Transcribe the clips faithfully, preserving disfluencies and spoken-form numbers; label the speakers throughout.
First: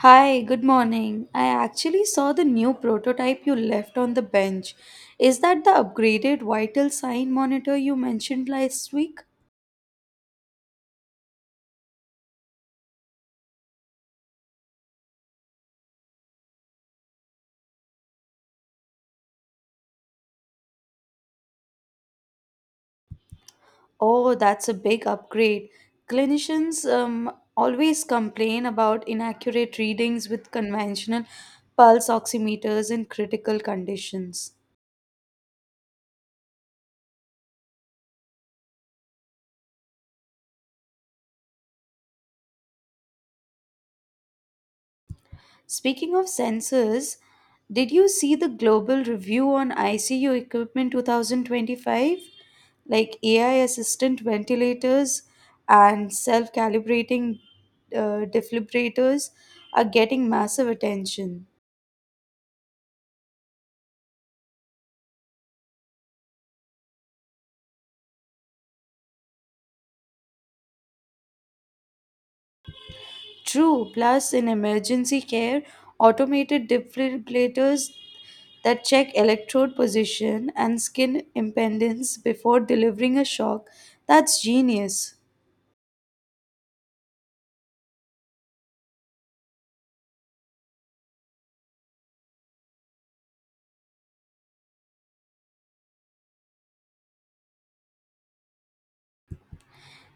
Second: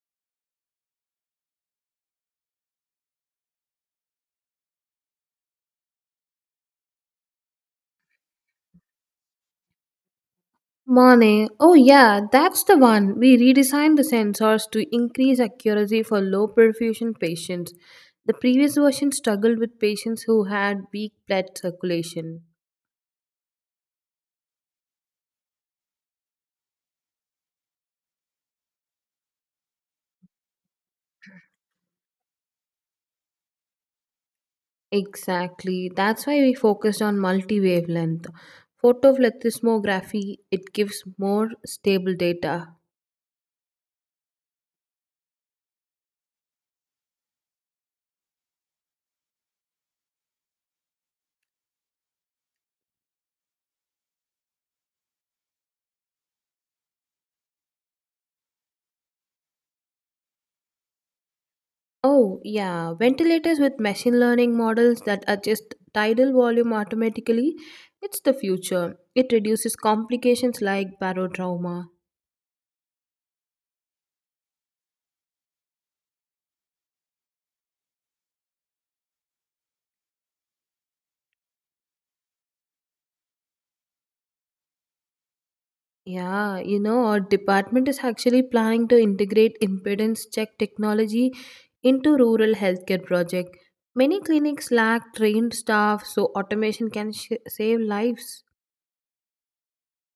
Speaker 1: Hi, good morning. I actually saw the new prototype you left on the bench. Is that the upgraded vital sign monitor you mentioned last week?
Speaker 2: Monet. Oh, yeah, that's the one. We redesigned the sensors to increase accuracy for low perfusion patients. The previous version struggled with patients who had weak blood circulation.
Speaker 1: Oh, that's a big upgrade. Clinicians um, always complain about inaccurate readings with conventional pulse oximeters in critical conditions.
Speaker 2: Exactly. That's why we focused on multi wavelength photoplethysmography. It gives more stable data.
Speaker 1: Speaking of sensors, did you see the global review on I C U equipment twenty twenty-five? Like A I assistant ventilators and self calibrating uh, defibrillators are getting massive attention.
Speaker 2: Oh, yeah. Ventilators with machine learning models that adjust tidal volume automatically. It's the future. It reduces complications like barotrauma.
Speaker 1: True, plus in emergency care, automated defibrillators that check electrode position and skin impedance before delivering a shock. That's genius.
Speaker 2: Yeah, you know, our department is actually planning to integrate impedance check technology into rural healthcare project. Many clinics lack trained staff, so automation can sh- save lives.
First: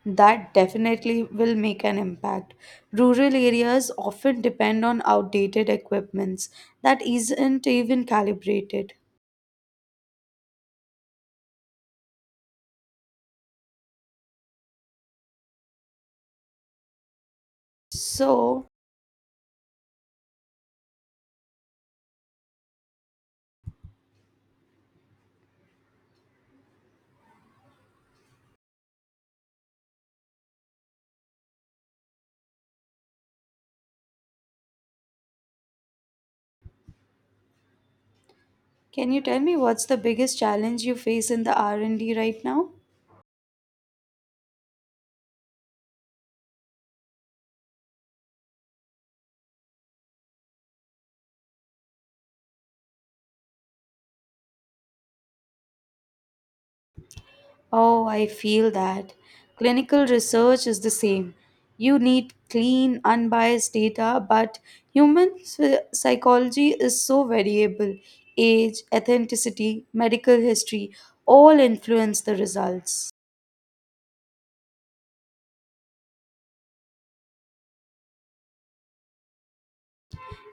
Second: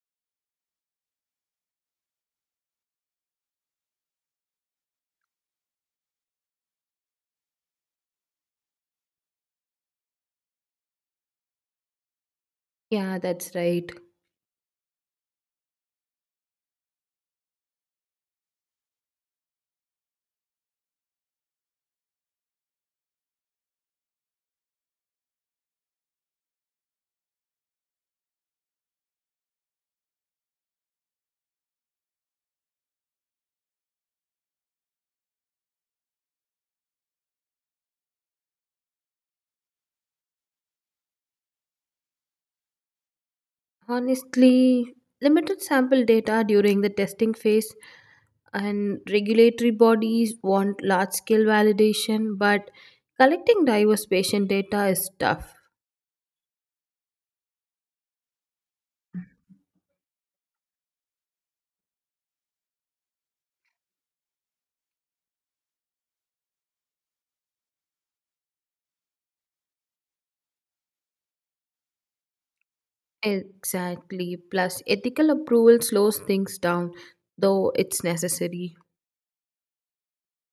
Speaker 1: That definitely will make an impact. Rural areas often depend on outdated equipments that isn't even calibrated.
Speaker 2: Yeah, that's right.
Speaker 1: So, can you tell me what's the biggest challenge you face in the R and D right now?
Speaker 2: Honestly, limited sample data during the testing phase, and regulatory bodies want large scale validation, but collecting diverse patient data is tough.
Speaker 1: Oh, I feel that. Clinical research is the same. You need clean, unbiased data, but human psy- psychology is so variable. Age, authenticity, medical history all influence the results.
Speaker 2: Exactly. Plus, ethical approval slows things down, though it's necessary.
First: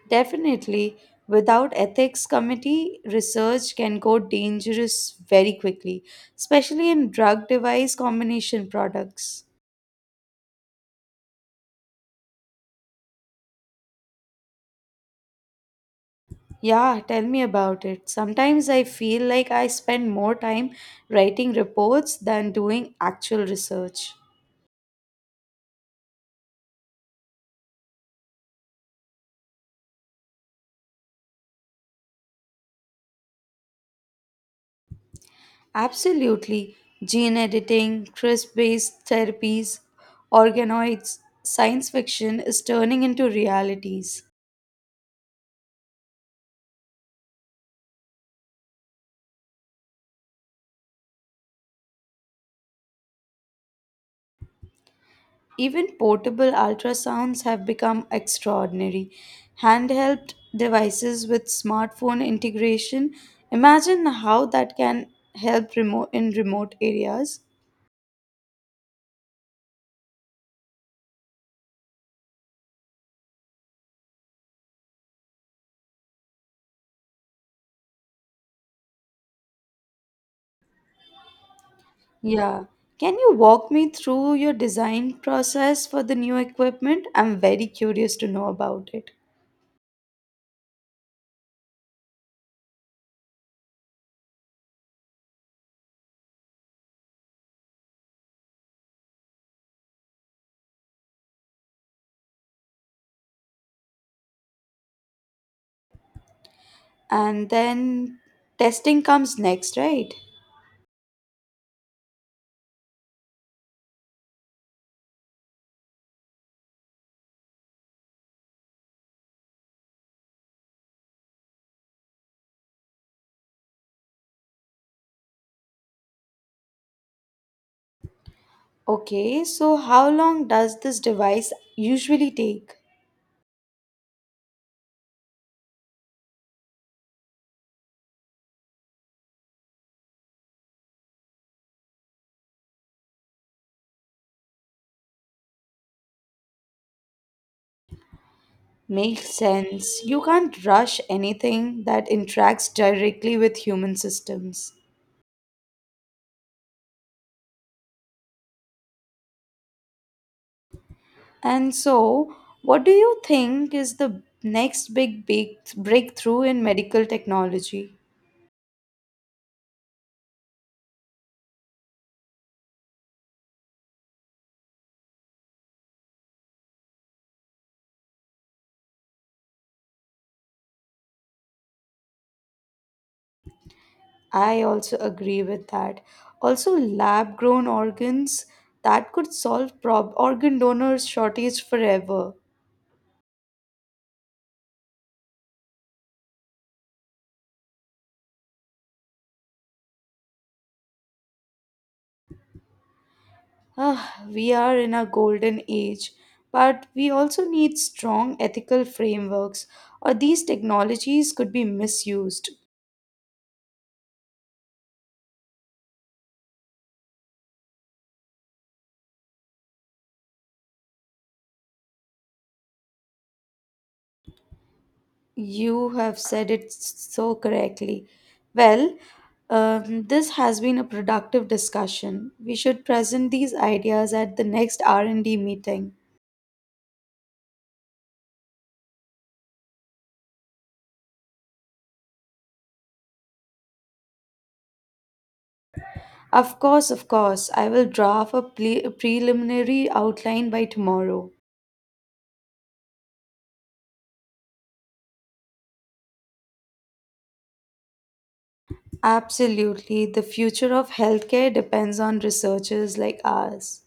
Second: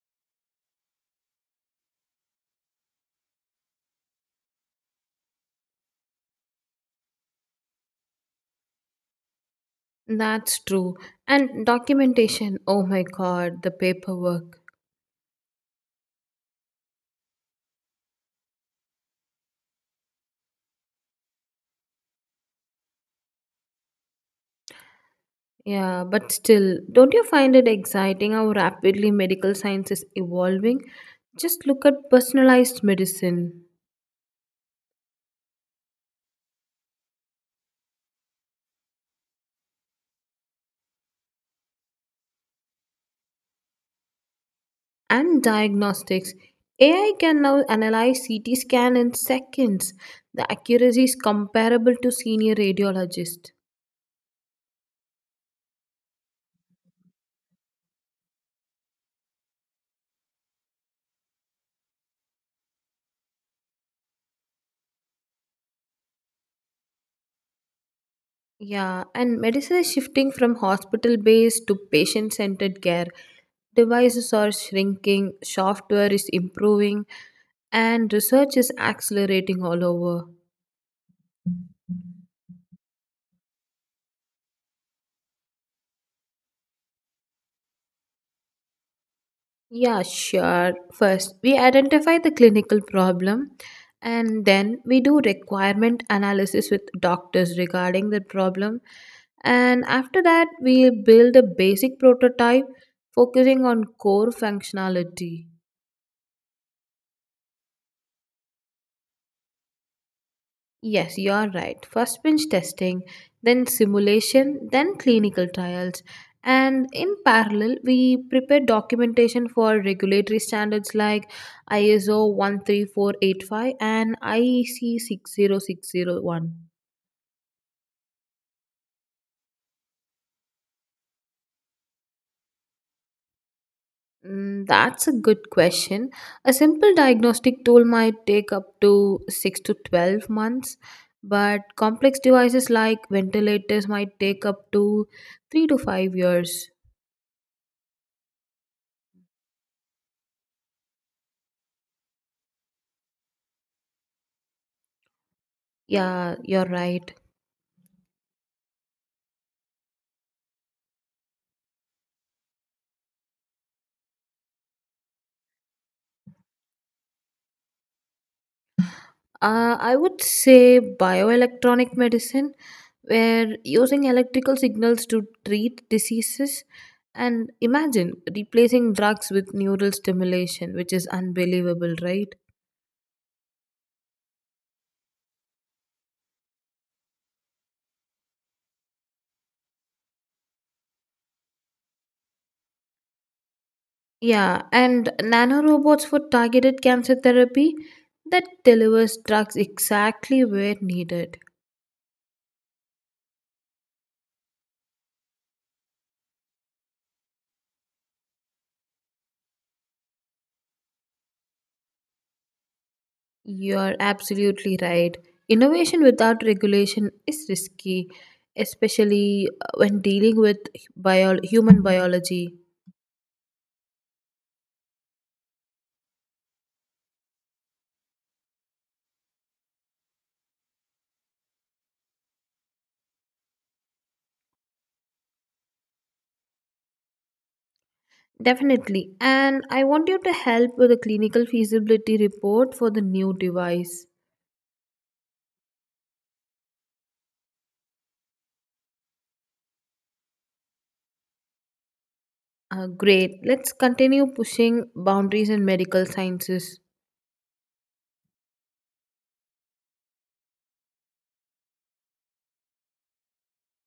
Speaker 1: Definitely, without ethics committee, research can go dangerous very quickly, especially in drug device combination products.
Speaker 2: That's true. And documentation, oh my god, the paperwork.
Speaker 1: Yeah, tell me about it. Sometimes I feel like I spend more time writing reports than doing actual research.
Speaker 2: Yeah, but still, don't you find it exciting how rapidly medical science is evolving? Just look at personalized medicine
Speaker 1: Absolutely. Gene editing, CRISP based therapies, organoids, science fiction is turning into realities.
Speaker 2: and diagnostics. A I can now analyze C T scan in seconds. The accuracy is comparable to senior radiologists.
Speaker 1: Even portable ultrasounds have become extraordinary. Handheld devices with smartphone integration. Imagine how that can help remote in remote areas.
Speaker 2: Yeah, and medicine is shifting from hospital based to patient centered care. Devices are shrinking, software is improving, and research is accelerating all over.
Speaker 1: Yeah. Can you walk me through your design process for the new equipment? I'm very curious to know about it.
Speaker 2: Yeah, sure. First, we identify the clinical problem, and then we do requirement analysis with doctors regarding the problem. And after that, we build a basic prototype focusing on core functionality.
Speaker 1: And then testing comes next, right?
Speaker 2: Yes, you are right. First bench testing, then simulation, then clinical trials. And in parallel, we prepare documentation for regulatory standards like I S O thirteen four eighty-five and I E C 60601.
Speaker 1: Okay, so how long does this device usually take?
Speaker 2: Mm, that's a good question. A simple diagnostic tool might take up to six to twelve months, but complex devices like ventilators might take up to three to five years.
Speaker 1: Makes sense. You can't rush anything that interacts directly with human systems.
Speaker 2: Yeah, you're right.
Speaker 1: And so, what do you think is the next big, big breakthrough in medical technology?
Speaker 2: Uh, I would say bioelectronic medicine, where using electrical signals to treat diseases. And imagine replacing drugs with neural stimulation, which is unbelievable, right?
Speaker 1: I also agree with that. Also, lab grown organs that could solve prob- organ donors shortage forever.
Speaker 2: Yeah, and nanorobots for targeted cancer therapy that delivers drugs exactly where needed.
Speaker 1: Ah, we are in a golden age, but we also need strong ethical frameworks, or these technologies could be misused.
Speaker 2: You are absolutely right. Innovation without regulation is risky, especially uh, when dealing with bio- human biology.
Speaker 1: You have said it so correctly. Well, um, this has been a productive discussion. We should present these ideas at the next R and D meeting.
Speaker 2: Definitely. And I want you to help with the clinical feasibility report for the new device.
Speaker 1: Of course, of course, I will draft a ple- preliminary outline by tomorrow.
Speaker 2: Uh, great. Let's continue pushing boundaries in medical sciences.
Speaker 1: Absolutely. The future of healthcare depends on researchers like ours.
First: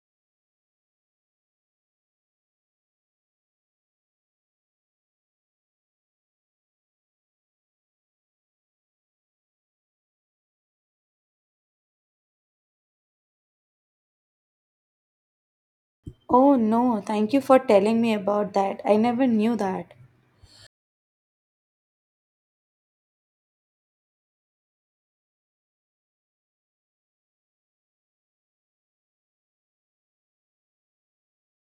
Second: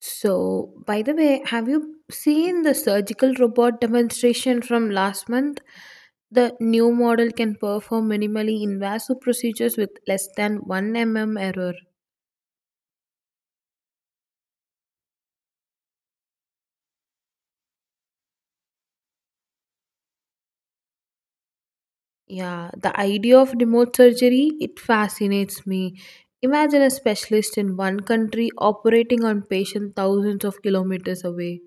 Speaker 2: So, by the way, have you seen the surgical robot demonstration from last month? The new model can perform minimally invasive procedures with less than one millimeter error.
Speaker 1: Oh no, thank you for telling me about that. I never knew that.
Speaker 2: Yeah, the idea of remote surgery, it fascinates me. Imagine a specialist in one country operating on patients thousands of kilometers away.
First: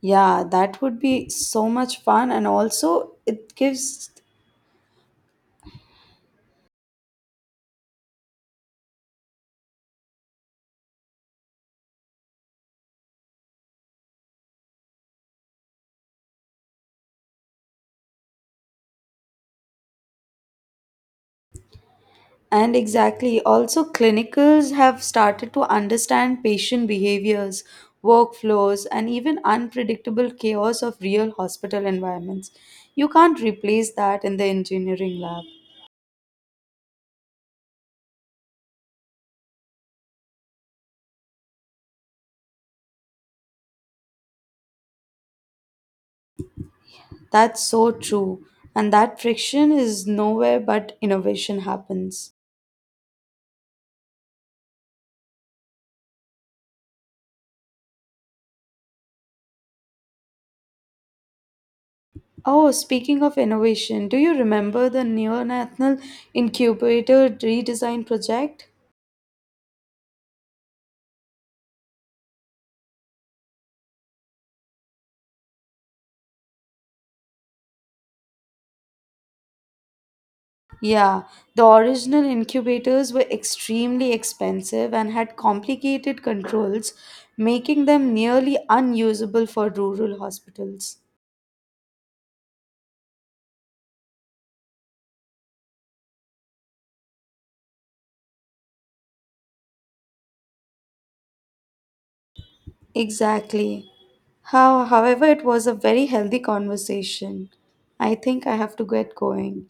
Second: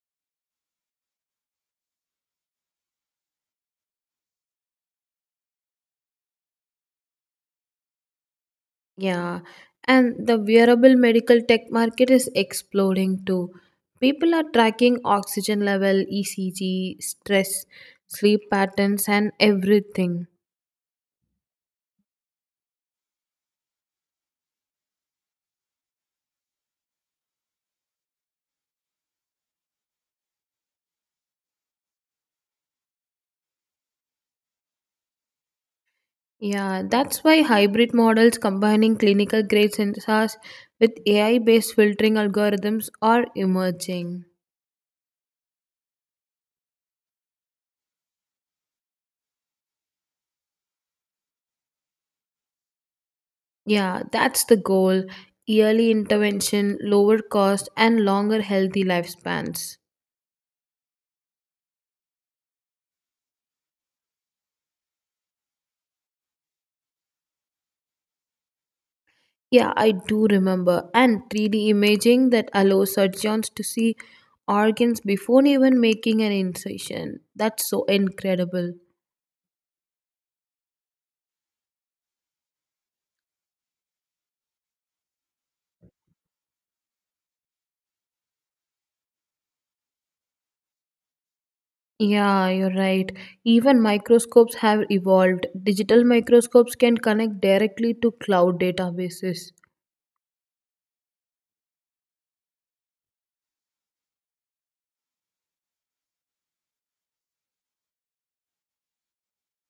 Speaker 1: Yeah, that would be so much fun and also it gives
Speaker 2: Yeah, and the wearable medical tech market is exploding too. People are tracking oxygen level, E C G, stress, sleep patterns, and everything.
Speaker 1: and exactly also clinicals have started to understand patient behaviors, workflows and even unpredictable chaos of real hospital environments. You can't replace that in the engineering lab.
Speaker 2: Yeah, that's why hybrid models combining clinical grade sensors with A I based filtering algorithms are emerging.
Speaker 1: That's so true. And that friction is nowhere but innovation happens.
Speaker 2: Yeah, that's the goal: yearly intervention, lower cost, and longer healthy lifespans.
Speaker 1: Oh, speaking of innovation, do you remember the neonatal incubator redesign project?
Speaker 2: Yeah, I do remember. And three D imaging that allows surgeons to see organs before even making an incision. That's so incredible.
Speaker 1: Yeah, the original incubators were extremely expensive and had complicated controls, making them nearly unusable for rural hospitals.
Speaker 2: Yeah, you're right. Even microscopes have evolved. Digital microscopes can connect directly to cloud databases.
Speaker 1: Exactly. How, however, it was a very healthy conversation. I think I have to get going.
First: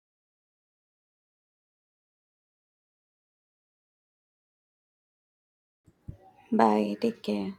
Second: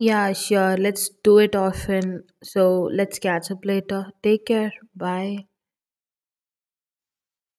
Speaker 2: Yeah, sure. Let's do it often. So let's catch up later. Take care. Bye.
Speaker 1: Bye. Take care.